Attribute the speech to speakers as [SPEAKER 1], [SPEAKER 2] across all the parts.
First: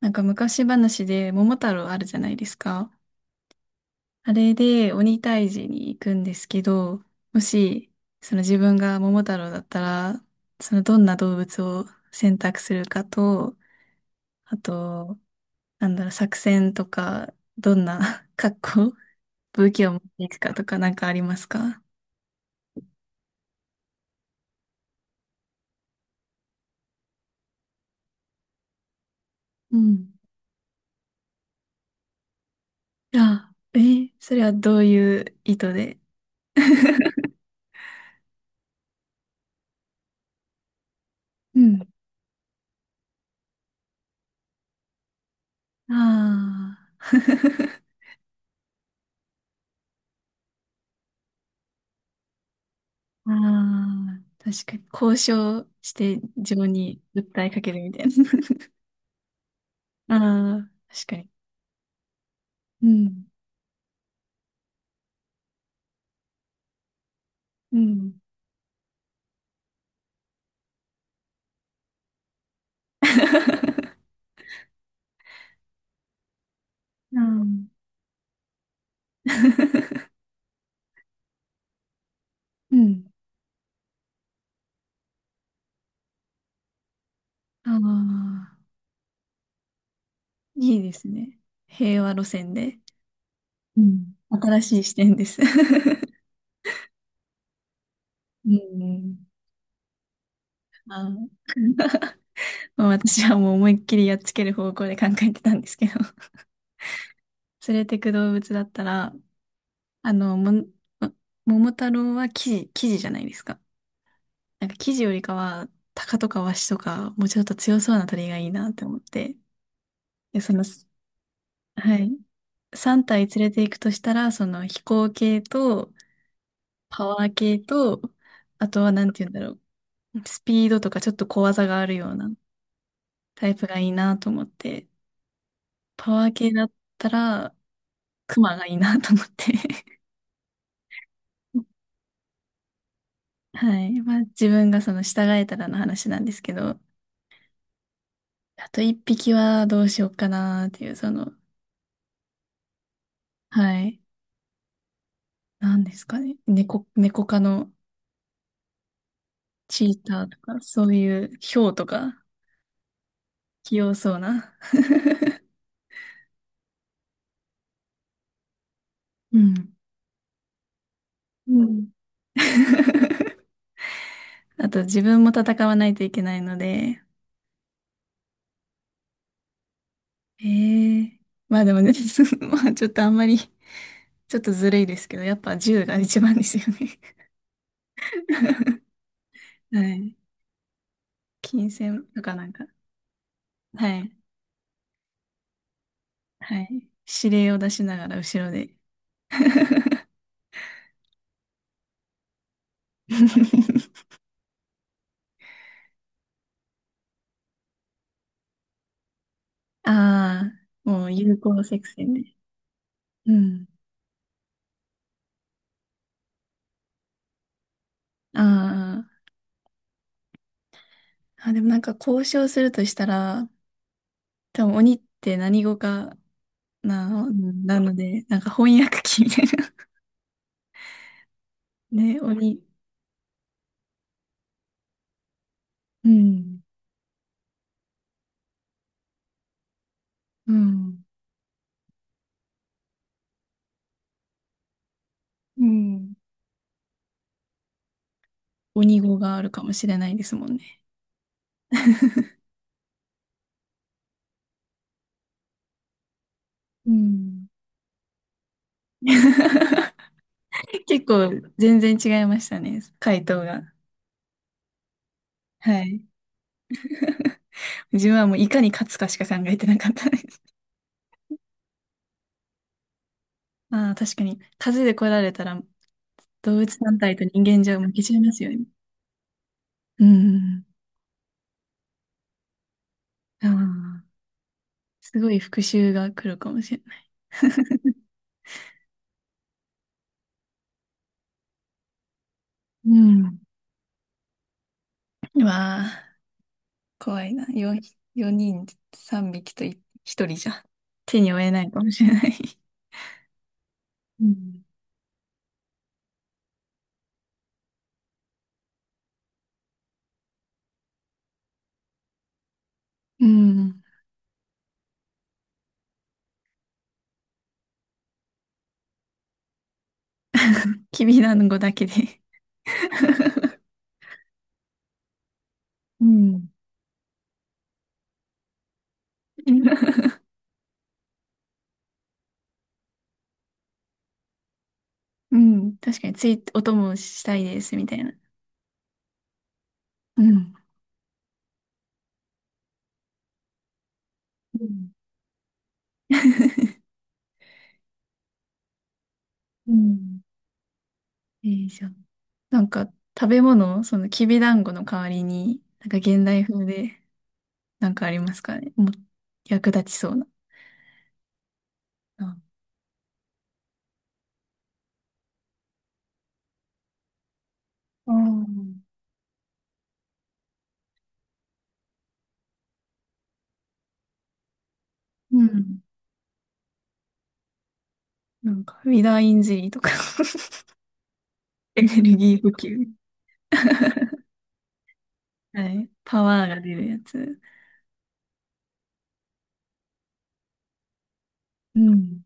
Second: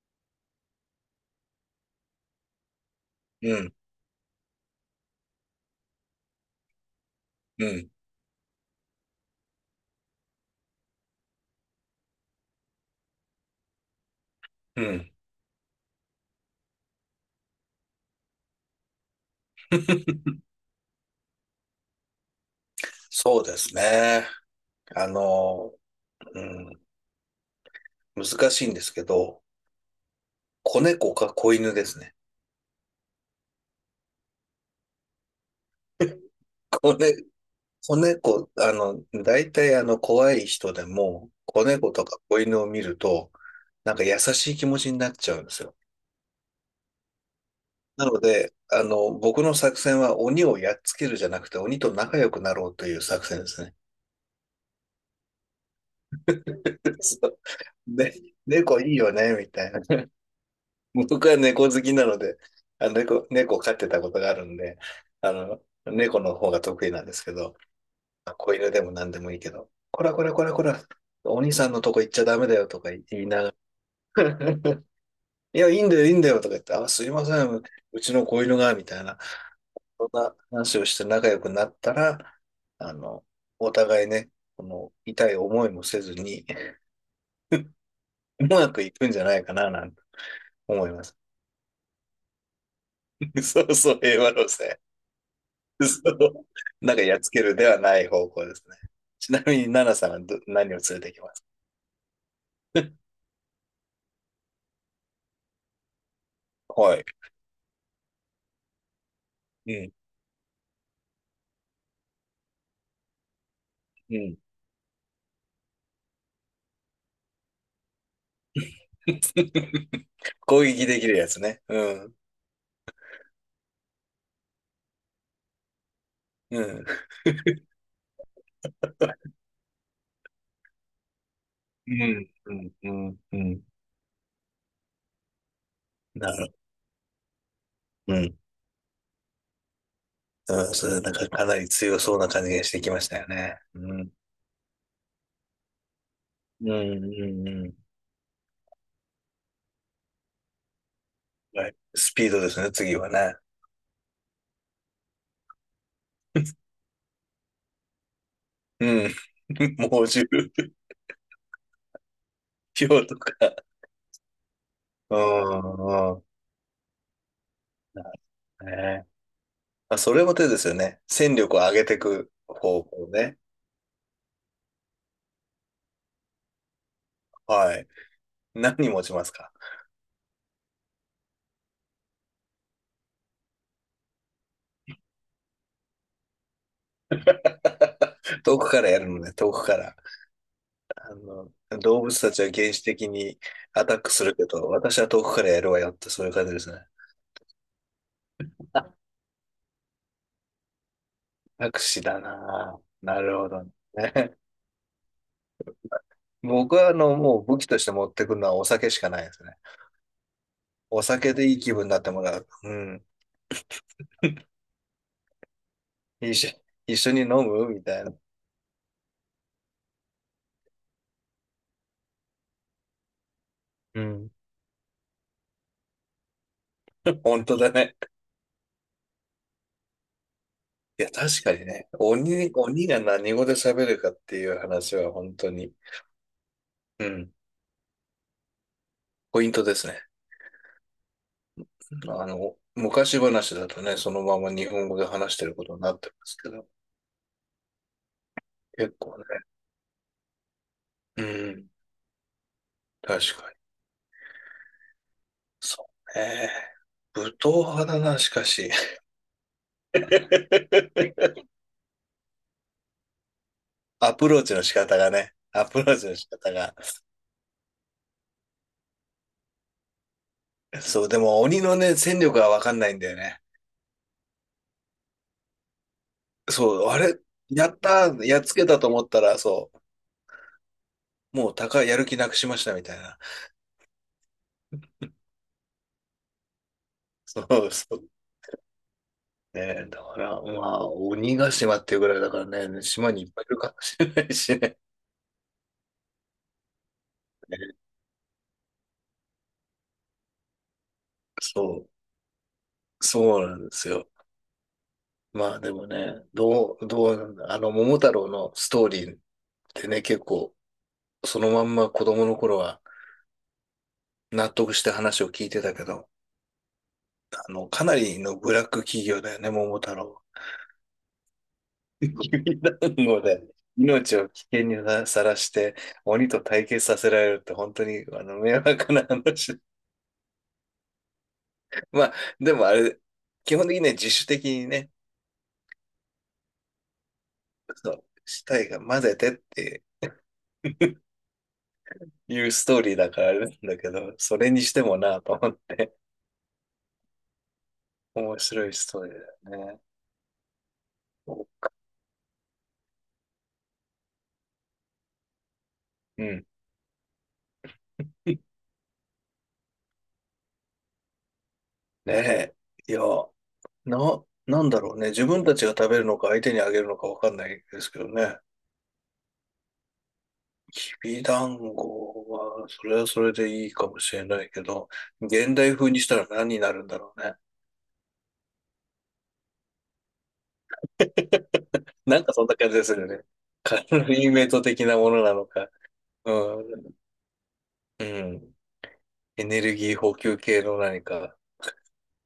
[SPEAKER 1] なんか昔話で桃太郎あるじゃないですか。
[SPEAKER 2] うん、
[SPEAKER 1] あれで鬼退治に行くんですけど、も
[SPEAKER 2] うん、
[SPEAKER 1] し、その自分が桃太郎だったら、そのどんな動物を選択するかと、あ
[SPEAKER 2] うん。
[SPEAKER 1] と、なんだろう、作戦とか、どんな 格好、武器を持っていく かとかなんかありますか？
[SPEAKER 2] そうですね。あの、うん、難しいんですけど、
[SPEAKER 1] うん。
[SPEAKER 2] 子猫か子犬ですね。
[SPEAKER 1] いや、え、それはどういう意図で？
[SPEAKER 2] 子ね、子猫、大体怖い人でも、
[SPEAKER 1] う
[SPEAKER 2] 子
[SPEAKER 1] ん。
[SPEAKER 2] 猫とか子犬を見ると、なんか優しい気持ちになっちゃうんですよ。
[SPEAKER 1] ああ。
[SPEAKER 2] なので、僕の作戦は鬼をやっつけるじゃなくて、鬼と仲良くなろうという作
[SPEAKER 1] あ
[SPEAKER 2] 戦ですね。
[SPEAKER 1] あ、確かに。交渉して自分に
[SPEAKER 2] そう
[SPEAKER 1] 訴えかけるみたいな。
[SPEAKER 2] で、猫いいよね、みたいな。
[SPEAKER 1] ああ、確 か
[SPEAKER 2] 僕
[SPEAKER 1] に。
[SPEAKER 2] は猫好きなので、
[SPEAKER 1] うん。
[SPEAKER 2] 猫を飼ってたことがあるんで、猫の方が得意なんですけど、
[SPEAKER 1] うん。
[SPEAKER 2] 子犬でも何でもいいけど、こらこらこらこら、お兄さんのとこ行っちゃダメだよとか言いながら、いや、いいんだよ、いいんだよとか言って、あ、すい
[SPEAKER 1] う
[SPEAKER 2] ません、
[SPEAKER 1] ん。
[SPEAKER 2] うちの子犬が、みたいな、そん な話をして仲良くなったら、
[SPEAKER 1] う
[SPEAKER 2] あ
[SPEAKER 1] ん。
[SPEAKER 2] の、お互いね、この痛い思いもせずに、
[SPEAKER 1] あ
[SPEAKER 2] う
[SPEAKER 1] あ、
[SPEAKER 2] まくいくんじゃないかな、なんて
[SPEAKER 1] いい
[SPEAKER 2] 思い
[SPEAKER 1] で
[SPEAKER 2] ま
[SPEAKER 1] す
[SPEAKER 2] す。
[SPEAKER 1] ね。平和路線で。
[SPEAKER 2] そう
[SPEAKER 1] う
[SPEAKER 2] そう、
[SPEAKER 1] ん。
[SPEAKER 2] 平和路
[SPEAKER 1] 新
[SPEAKER 2] 線。
[SPEAKER 1] しい視点です。
[SPEAKER 2] そう なんかやっつけるではない方向
[SPEAKER 1] う
[SPEAKER 2] ですね。
[SPEAKER 1] ん。
[SPEAKER 2] ちなみに、ナナさんは何を連れ
[SPEAKER 1] あ
[SPEAKER 2] て
[SPEAKER 1] ー
[SPEAKER 2] きます？
[SPEAKER 1] まあ私はもう思いっきりやっつける方向で考えてたんですけど。
[SPEAKER 2] はい。
[SPEAKER 1] 連れてく動物だったら、
[SPEAKER 2] うん。
[SPEAKER 1] あの、も、も桃太郎はキジ、キジじゃないですか。
[SPEAKER 2] うん。
[SPEAKER 1] なんか生地よりかは、タカとかワシとか、もうちょっと強そうな鳥がいいなって思って。で、そ
[SPEAKER 2] 攻
[SPEAKER 1] の、
[SPEAKER 2] 撃できるやつね。
[SPEAKER 1] はい。
[SPEAKER 2] ん。
[SPEAKER 1] 3体連れて行くとしたら、その飛行系と、
[SPEAKER 2] うん。
[SPEAKER 1] パワー系と、あとはなんて言うんだろう。スピードとかちょっと小技があ
[SPEAKER 2] う
[SPEAKER 1] るような
[SPEAKER 2] ん。うん。うん。う
[SPEAKER 1] タイ
[SPEAKER 2] ん。
[SPEAKER 1] プがいいなと思って。パワ
[SPEAKER 2] な
[SPEAKER 1] ー系
[SPEAKER 2] る
[SPEAKER 1] だったら、
[SPEAKER 2] ほど。うん。
[SPEAKER 1] クマがいいなと思って。
[SPEAKER 2] うん。それ、なんかかなり 強そうな感じがしてきましたよね。
[SPEAKER 1] は
[SPEAKER 2] う
[SPEAKER 1] い。
[SPEAKER 2] ん。
[SPEAKER 1] まあ自分がその従えたらの話なんですけ
[SPEAKER 2] うん。
[SPEAKER 1] ど、
[SPEAKER 2] うん。うん。
[SPEAKER 1] あと一匹はどうしようかなっていう、その、
[SPEAKER 2] はい。スピードですね、次はね。
[SPEAKER 1] はい。なんですかね。猫、猫科の
[SPEAKER 2] うん。
[SPEAKER 1] チー
[SPEAKER 2] 猛
[SPEAKER 1] タ
[SPEAKER 2] 獣、
[SPEAKER 1] ーとか、そ ういうヒョウとか、
[SPEAKER 2] 豹とか。
[SPEAKER 1] 器用そうな。
[SPEAKER 2] うん。うん。なるほどね。
[SPEAKER 1] うん。
[SPEAKER 2] まあ、それも手ですよね。戦
[SPEAKER 1] う
[SPEAKER 2] 力を上げ
[SPEAKER 1] ん。
[SPEAKER 2] ていく 方向ね。
[SPEAKER 1] あと、自分も戦わないといけないので、
[SPEAKER 2] はい。何持ちますか？
[SPEAKER 1] ええ、まあでもね、まあちょっとあんまり、ちょっとずるいですけど、やっぱ銃が一番ですよね。
[SPEAKER 2] 遠くか らやるのね、遠くか
[SPEAKER 1] は
[SPEAKER 2] ら。
[SPEAKER 1] い。
[SPEAKER 2] あの、
[SPEAKER 1] 金
[SPEAKER 2] 動
[SPEAKER 1] 銭
[SPEAKER 2] 物
[SPEAKER 1] と
[SPEAKER 2] た
[SPEAKER 1] か
[SPEAKER 2] ち
[SPEAKER 1] な
[SPEAKER 2] は
[SPEAKER 1] んか、
[SPEAKER 2] 原始的にア
[SPEAKER 1] は
[SPEAKER 2] タッ
[SPEAKER 1] い。
[SPEAKER 2] クするけど、私は遠くからやるわよって、そういう感じ
[SPEAKER 1] は
[SPEAKER 2] ですね。
[SPEAKER 1] い。指令を出しながら後ろで。
[SPEAKER 2] あ、アクシだなぁ。なるほどね。僕は、もう武器として持ってくるのはお酒しかないですね。
[SPEAKER 1] ああ、
[SPEAKER 2] お
[SPEAKER 1] もう
[SPEAKER 2] 酒
[SPEAKER 1] 有
[SPEAKER 2] でいい
[SPEAKER 1] 効
[SPEAKER 2] 気分
[SPEAKER 1] 作
[SPEAKER 2] になって
[SPEAKER 1] 戦で。
[SPEAKER 2] もらう。うん。
[SPEAKER 1] うん。
[SPEAKER 2] 一緒、一緒に飲むみたいな。
[SPEAKER 1] ああ。あ、でもなんか交渉するとしたら、
[SPEAKER 2] うん。
[SPEAKER 1] 多分鬼って何語かな、
[SPEAKER 2] 本当だ
[SPEAKER 1] なの
[SPEAKER 2] ね。
[SPEAKER 1] で、なんか翻訳機みたいな。
[SPEAKER 2] いや、確かにね、
[SPEAKER 1] ね、鬼。
[SPEAKER 2] 鬼が何語で喋るかっていう話は本当に、
[SPEAKER 1] うん。
[SPEAKER 2] うん、ポイントですね。
[SPEAKER 1] うん。
[SPEAKER 2] 昔話だとね、そのまま日本語で話してる
[SPEAKER 1] う
[SPEAKER 2] ことになって
[SPEAKER 1] ん。
[SPEAKER 2] ますけど、結
[SPEAKER 1] 鬼語
[SPEAKER 2] 構ね、
[SPEAKER 1] があるかもしれないですもんね。
[SPEAKER 2] うん、確かに。そうね。
[SPEAKER 1] う
[SPEAKER 2] 武
[SPEAKER 1] ん。
[SPEAKER 2] 闘派だな、しかし。
[SPEAKER 1] 結構 全然違いましたね、回答が。
[SPEAKER 2] アプローチの仕方がね、ア
[SPEAKER 1] は
[SPEAKER 2] プロー
[SPEAKER 1] い。
[SPEAKER 2] チの仕方が。
[SPEAKER 1] 自分はもういかに勝つかしか考えてなかったです。
[SPEAKER 2] そう、でも鬼のね、戦力はわかんないんだよね。
[SPEAKER 1] ああ、確かに。数で来られたら動物
[SPEAKER 2] そう、
[SPEAKER 1] 団
[SPEAKER 2] あ
[SPEAKER 1] 体
[SPEAKER 2] れ、
[SPEAKER 1] と人間
[SPEAKER 2] や
[SPEAKER 1] じゃ
[SPEAKER 2] っ
[SPEAKER 1] 負け
[SPEAKER 2] た
[SPEAKER 1] ちゃい
[SPEAKER 2] ー、
[SPEAKER 1] ま
[SPEAKER 2] やっ
[SPEAKER 1] すよ
[SPEAKER 2] つ
[SPEAKER 1] ね。
[SPEAKER 2] けたと思ったら、そう、
[SPEAKER 1] うん。
[SPEAKER 2] もう高い、やる気なくしましたみたいな。
[SPEAKER 1] ああ。すごい復讐が来るかもしれない。
[SPEAKER 2] そうそうね。だから、まあ、鬼ヶ島っていうぐらいだからね、
[SPEAKER 1] う
[SPEAKER 2] 島にいっ
[SPEAKER 1] ん。
[SPEAKER 2] ぱいいるかもしれないしね。
[SPEAKER 1] うわあ、怖いな。
[SPEAKER 2] ね、
[SPEAKER 1] 4、四人3匹と1、一人じゃ手に負えないかも
[SPEAKER 2] そ
[SPEAKER 1] しれない。
[SPEAKER 2] う、そうなんですよ。
[SPEAKER 1] うん。
[SPEAKER 2] まあでもね、どうなんだ、桃太郎のストーリーってね、結構、そのまんま子供の頃は
[SPEAKER 1] うん。
[SPEAKER 2] 納得して話を聞いてたけど、かなりのブラック企業だよね、桃太郎。
[SPEAKER 1] きびだんごだけ で。
[SPEAKER 2] 指団子で命を危険にさらして、
[SPEAKER 1] う
[SPEAKER 2] 鬼と
[SPEAKER 1] ん。
[SPEAKER 2] 対決させられるって本当に、迷惑な話。まあ、でもあれ、基本的にね、自主的にね、
[SPEAKER 1] うん。確かについ、お供したいです、み
[SPEAKER 2] そ
[SPEAKER 1] たい
[SPEAKER 2] う
[SPEAKER 1] な。
[SPEAKER 2] したいが混ぜてって
[SPEAKER 1] うん。
[SPEAKER 2] いうストーリーだからあれなんだけど、それに
[SPEAKER 1] う
[SPEAKER 2] して
[SPEAKER 1] ん。
[SPEAKER 2] もなと思って、面白いストーリーだ
[SPEAKER 1] う
[SPEAKER 2] よね。
[SPEAKER 1] ん。いいじゃん。なんか、食べ物、そのきびだんごの代わりに、なんか
[SPEAKER 2] う
[SPEAKER 1] 現代
[SPEAKER 2] ん。
[SPEAKER 1] 風で、なんかありま
[SPEAKER 2] ね
[SPEAKER 1] すかね。もう、役立ちそうな。
[SPEAKER 2] え。いや、なんだろうね。自分たちが食べるのか相手にあげるのかわかんないですけど
[SPEAKER 1] あ
[SPEAKER 2] ね。
[SPEAKER 1] あ。
[SPEAKER 2] きびだんごは、それはそれでいいかもしれないけど、
[SPEAKER 1] う
[SPEAKER 2] 現代
[SPEAKER 1] ん。
[SPEAKER 2] 風にしたら何になるんだろうね。
[SPEAKER 1] なんか、ウィダーインジェリーとか エネル
[SPEAKER 2] なんか
[SPEAKER 1] ギー
[SPEAKER 2] そん
[SPEAKER 1] 補
[SPEAKER 2] な感じで
[SPEAKER 1] 給。
[SPEAKER 2] するよね。カロリーメイト的なものなの
[SPEAKER 1] は
[SPEAKER 2] か。
[SPEAKER 1] い。パ
[SPEAKER 2] う
[SPEAKER 1] ワーが出る
[SPEAKER 2] ん、
[SPEAKER 1] やつ。
[SPEAKER 2] うん。エネルギー補給系の何か。
[SPEAKER 1] うん。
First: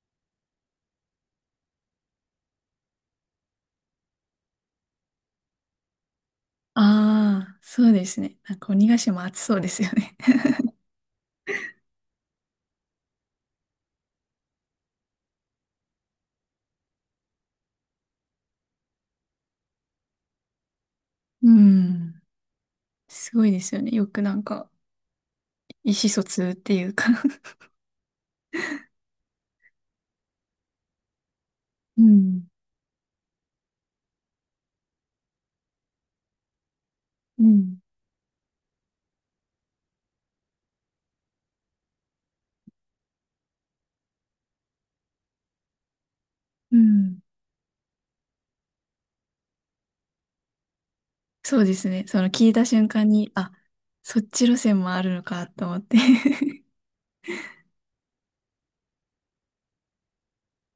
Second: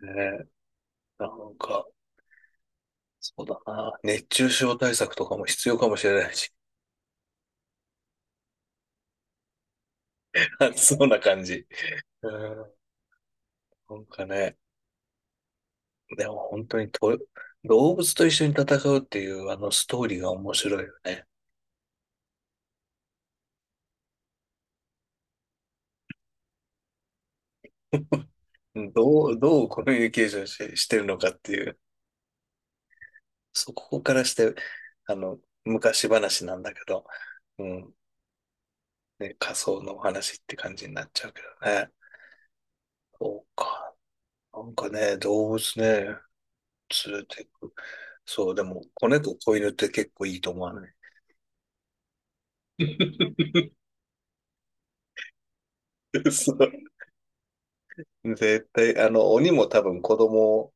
[SPEAKER 2] ね、なんか、そうだな。熱中症対策とかも必要かもしれないし。
[SPEAKER 1] ああ、そうですね。なんか鬼ヶ島暑そうですよね。
[SPEAKER 2] 暑そうな感じ。うん。なんかね、でも本当にと、動物と一緒に戦うっていうあのストーリーが面白いよね。
[SPEAKER 1] うん。すごいですよね。よくなんか、意思疎通っていうか。
[SPEAKER 2] どうコミュニケーションしてるのかっていう。
[SPEAKER 1] うん。
[SPEAKER 2] そこからして、あの、昔話なんだけど、
[SPEAKER 1] う
[SPEAKER 2] う
[SPEAKER 1] ん。
[SPEAKER 2] ん。ね、仮想のお話って感じになっちゃうけどね。そうか。なんかね、動物ね。
[SPEAKER 1] うん。
[SPEAKER 2] 連れてく。そう、でも、子猫、子犬って結構いいと思わない？
[SPEAKER 1] そうですね。その聞いた瞬間に、あ、そっち路線もあるのかと思って。
[SPEAKER 2] そう。絶対、鬼も多分子供を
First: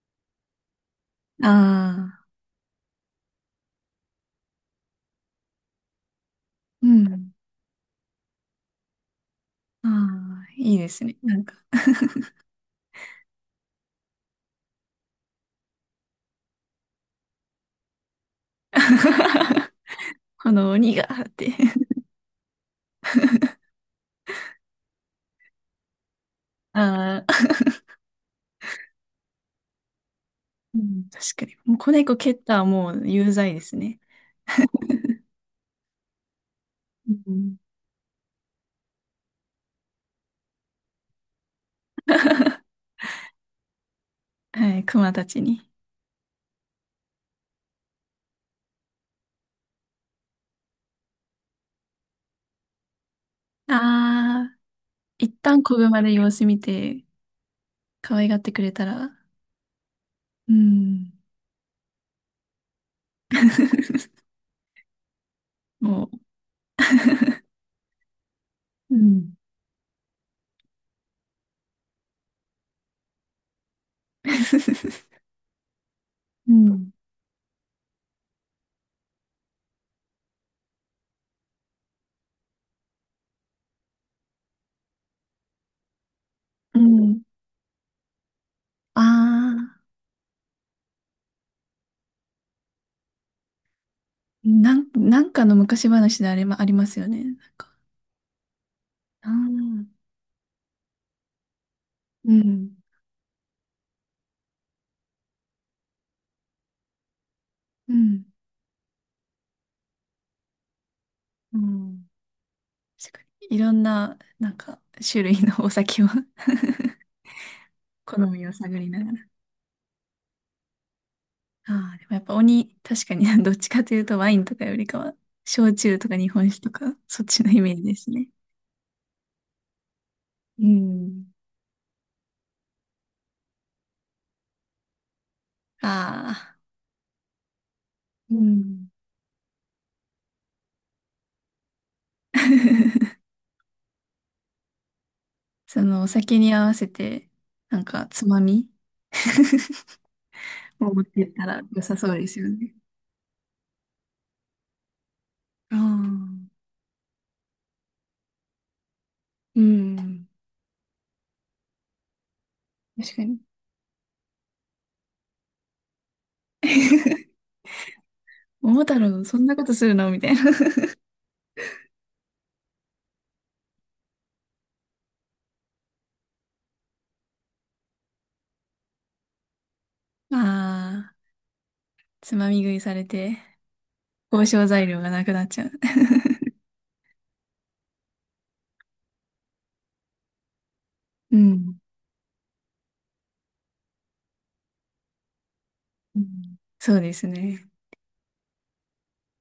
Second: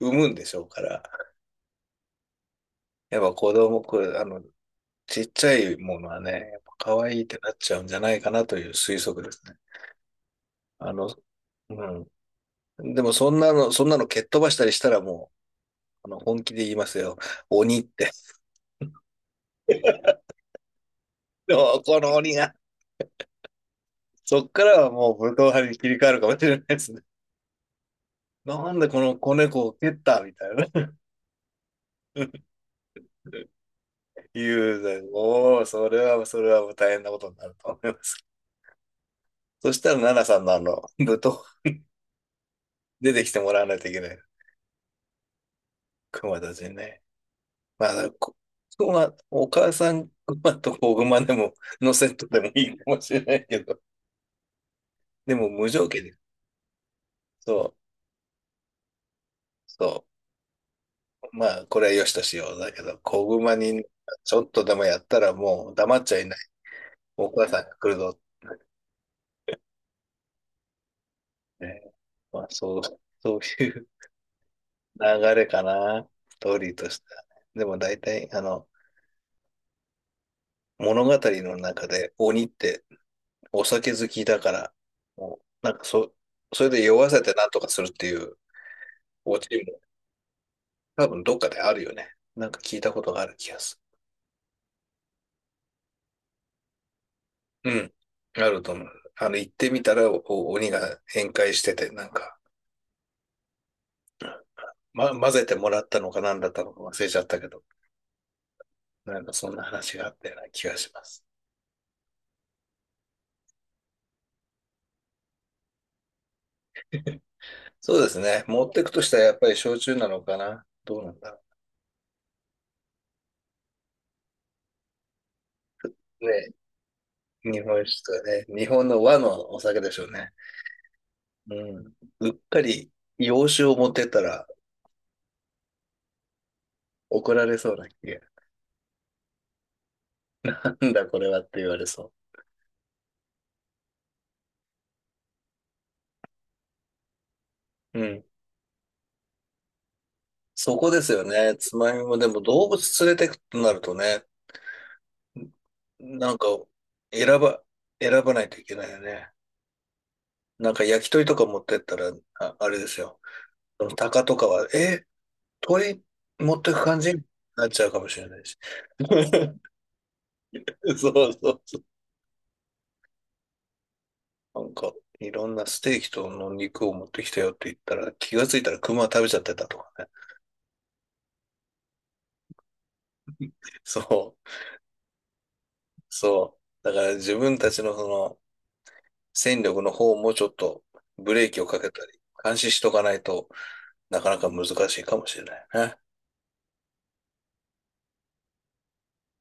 [SPEAKER 2] 産むんでしょうから、
[SPEAKER 1] ああ、
[SPEAKER 2] やっぱ子供、これ、ちっちゃいものはね、やっぱ
[SPEAKER 1] う
[SPEAKER 2] 可愛いっ
[SPEAKER 1] ん。
[SPEAKER 2] てなっちゃうんじゃないかなという推測ですね。
[SPEAKER 1] ああ、いいで
[SPEAKER 2] あ
[SPEAKER 1] す
[SPEAKER 2] の、
[SPEAKER 1] ね。なんか。
[SPEAKER 2] うでも、そんなの蹴っ飛ばしたりしたらもう、本気で言いますよ。鬼って。
[SPEAKER 1] あの、鬼がっ て。
[SPEAKER 2] でもこ の鬼が、そっからはもう武闘派に切り替わるかもしれないですね。
[SPEAKER 1] ああ。
[SPEAKER 2] なんでこの子猫を蹴ったみたい
[SPEAKER 1] う
[SPEAKER 2] な。
[SPEAKER 1] ん、確かに。もう子猫蹴ったはもう有罪ですね。
[SPEAKER 2] 雄然、もう、それはもう大変なこ
[SPEAKER 1] う
[SPEAKER 2] とになる
[SPEAKER 1] ん。
[SPEAKER 2] と思います。そしたら、奈々さんのあの、舞踏、出てきてもらわないといけない。
[SPEAKER 1] はい、熊たちに。
[SPEAKER 2] 熊たちにね。まあ、こ熊、お母さん熊と子熊でも、のセットでもいいかもしれないけど、
[SPEAKER 1] ああ、一
[SPEAKER 2] でも
[SPEAKER 1] 旦
[SPEAKER 2] 無
[SPEAKER 1] 子
[SPEAKER 2] 条
[SPEAKER 1] 熊
[SPEAKER 2] 件
[SPEAKER 1] で
[SPEAKER 2] で、
[SPEAKER 1] 様子見て、
[SPEAKER 2] そう、
[SPEAKER 1] 可愛がってくれたら、
[SPEAKER 2] そ
[SPEAKER 1] うん。
[SPEAKER 2] う、まあ、これは良しとしよう。だけど、子熊に、ちょっとでもやったらもう黙っ
[SPEAKER 1] も
[SPEAKER 2] ちゃいない。お母さんが来るぞっ
[SPEAKER 1] う、うん。
[SPEAKER 2] てね。まあ、そう、そういう 流れかな。ス
[SPEAKER 1] う
[SPEAKER 2] トーリーと
[SPEAKER 1] ん。
[SPEAKER 2] してはね。でも大体、物語の中で鬼ってお酒好きだから、もう、なんかそ、それ
[SPEAKER 1] う
[SPEAKER 2] で酔わせ
[SPEAKER 1] ん。
[SPEAKER 2] てなんとかするっていう
[SPEAKER 1] あ
[SPEAKER 2] オチも
[SPEAKER 1] あ、
[SPEAKER 2] 多分どっかであるよね。なんか聞いたことがある気がす
[SPEAKER 1] なんかの昔話であれもありますよね。なんか、
[SPEAKER 2] る。うん。あると思う。
[SPEAKER 1] あ
[SPEAKER 2] あ
[SPEAKER 1] あ、う
[SPEAKER 2] の、行ってみ
[SPEAKER 1] ん。
[SPEAKER 2] たらお鬼が宴会してて、なん
[SPEAKER 1] う
[SPEAKER 2] か、ま、混ぜてもらったのか何だったのか忘れちゃったけど、
[SPEAKER 1] ん。
[SPEAKER 2] なんかそんな話があったような気がします。
[SPEAKER 1] うん。確かに。いろんな、なんか、種類のお酒を。
[SPEAKER 2] そうで
[SPEAKER 1] 好
[SPEAKER 2] すね。
[SPEAKER 1] みを
[SPEAKER 2] 持っ
[SPEAKER 1] 探
[SPEAKER 2] て
[SPEAKER 1] り
[SPEAKER 2] くと
[SPEAKER 1] なが
[SPEAKER 2] したら
[SPEAKER 1] ら。
[SPEAKER 2] やっぱり焼酎なのかな。どうなんだろ
[SPEAKER 1] ああ、でもやっぱ鬼、確かに、 どっちかというとワインとかよりかは、焼酎とか
[SPEAKER 2] う。
[SPEAKER 1] 日本
[SPEAKER 2] ね、
[SPEAKER 1] 酒とか、そっちのイ
[SPEAKER 2] 日
[SPEAKER 1] メー
[SPEAKER 2] 本
[SPEAKER 1] ジ
[SPEAKER 2] 酒
[SPEAKER 1] です
[SPEAKER 2] と
[SPEAKER 1] ね。
[SPEAKER 2] かね、日本の和のお酒でしょうね。
[SPEAKER 1] うん。
[SPEAKER 2] うん。うっかり洋酒を持ってったら
[SPEAKER 1] ああ。
[SPEAKER 2] 怒られそうな気が。
[SPEAKER 1] うん。
[SPEAKER 2] なんだこれはって言われそ
[SPEAKER 1] そのお酒に合わせて、なん
[SPEAKER 2] う。う
[SPEAKER 1] か
[SPEAKER 2] ん。
[SPEAKER 1] つまみ
[SPEAKER 2] そこ
[SPEAKER 1] を持
[SPEAKER 2] で
[SPEAKER 1] っ
[SPEAKER 2] す
[SPEAKER 1] てい
[SPEAKER 2] よ
[SPEAKER 1] った
[SPEAKER 2] ね。
[SPEAKER 1] ら
[SPEAKER 2] つ
[SPEAKER 1] 良
[SPEAKER 2] ま
[SPEAKER 1] さ
[SPEAKER 2] み
[SPEAKER 1] そ
[SPEAKER 2] も
[SPEAKER 1] うで
[SPEAKER 2] で
[SPEAKER 1] す
[SPEAKER 2] も
[SPEAKER 1] よ
[SPEAKER 2] 動
[SPEAKER 1] ね。
[SPEAKER 2] 物連れてくとなるとね、
[SPEAKER 1] あ
[SPEAKER 2] なんか
[SPEAKER 1] あ。
[SPEAKER 2] 選ば、選ばないといけないよね。
[SPEAKER 1] うん。
[SPEAKER 2] なんか焼き鳥とか持ってったら、あ、あれです
[SPEAKER 1] 確
[SPEAKER 2] よ。
[SPEAKER 1] かに。
[SPEAKER 2] その鷹とかは、え、鳥持ってく感じに なっちゃうかもしれないし。
[SPEAKER 1] 桃太郎、そん なことするのみたいな。
[SPEAKER 2] そうそうなんか、いろんなステーキとの肉を持ってきたよって言ったら、気がついたら熊食べちゃってたとかね。
[SPEAKER 1] ああ、つまみ食いされて、
[SPEAKER 2] そ
[SPEAKER 1] 交
[SPEAKER 2] う、
[SPEAKER 1] 渉材料がなくなっちゃう。
[SPEAKER 2] そう。だから自分たちのその戦力の方もちょっと ブ
[SPEAKER 1] う
[SPEAKER 2] レーキを
[SPEAKER 1] ん。
[SPEAKER 2] かけたり、監視しとかないとなかなか難しいかもしれないね。
[SPEAKER 1] うん。そうですね。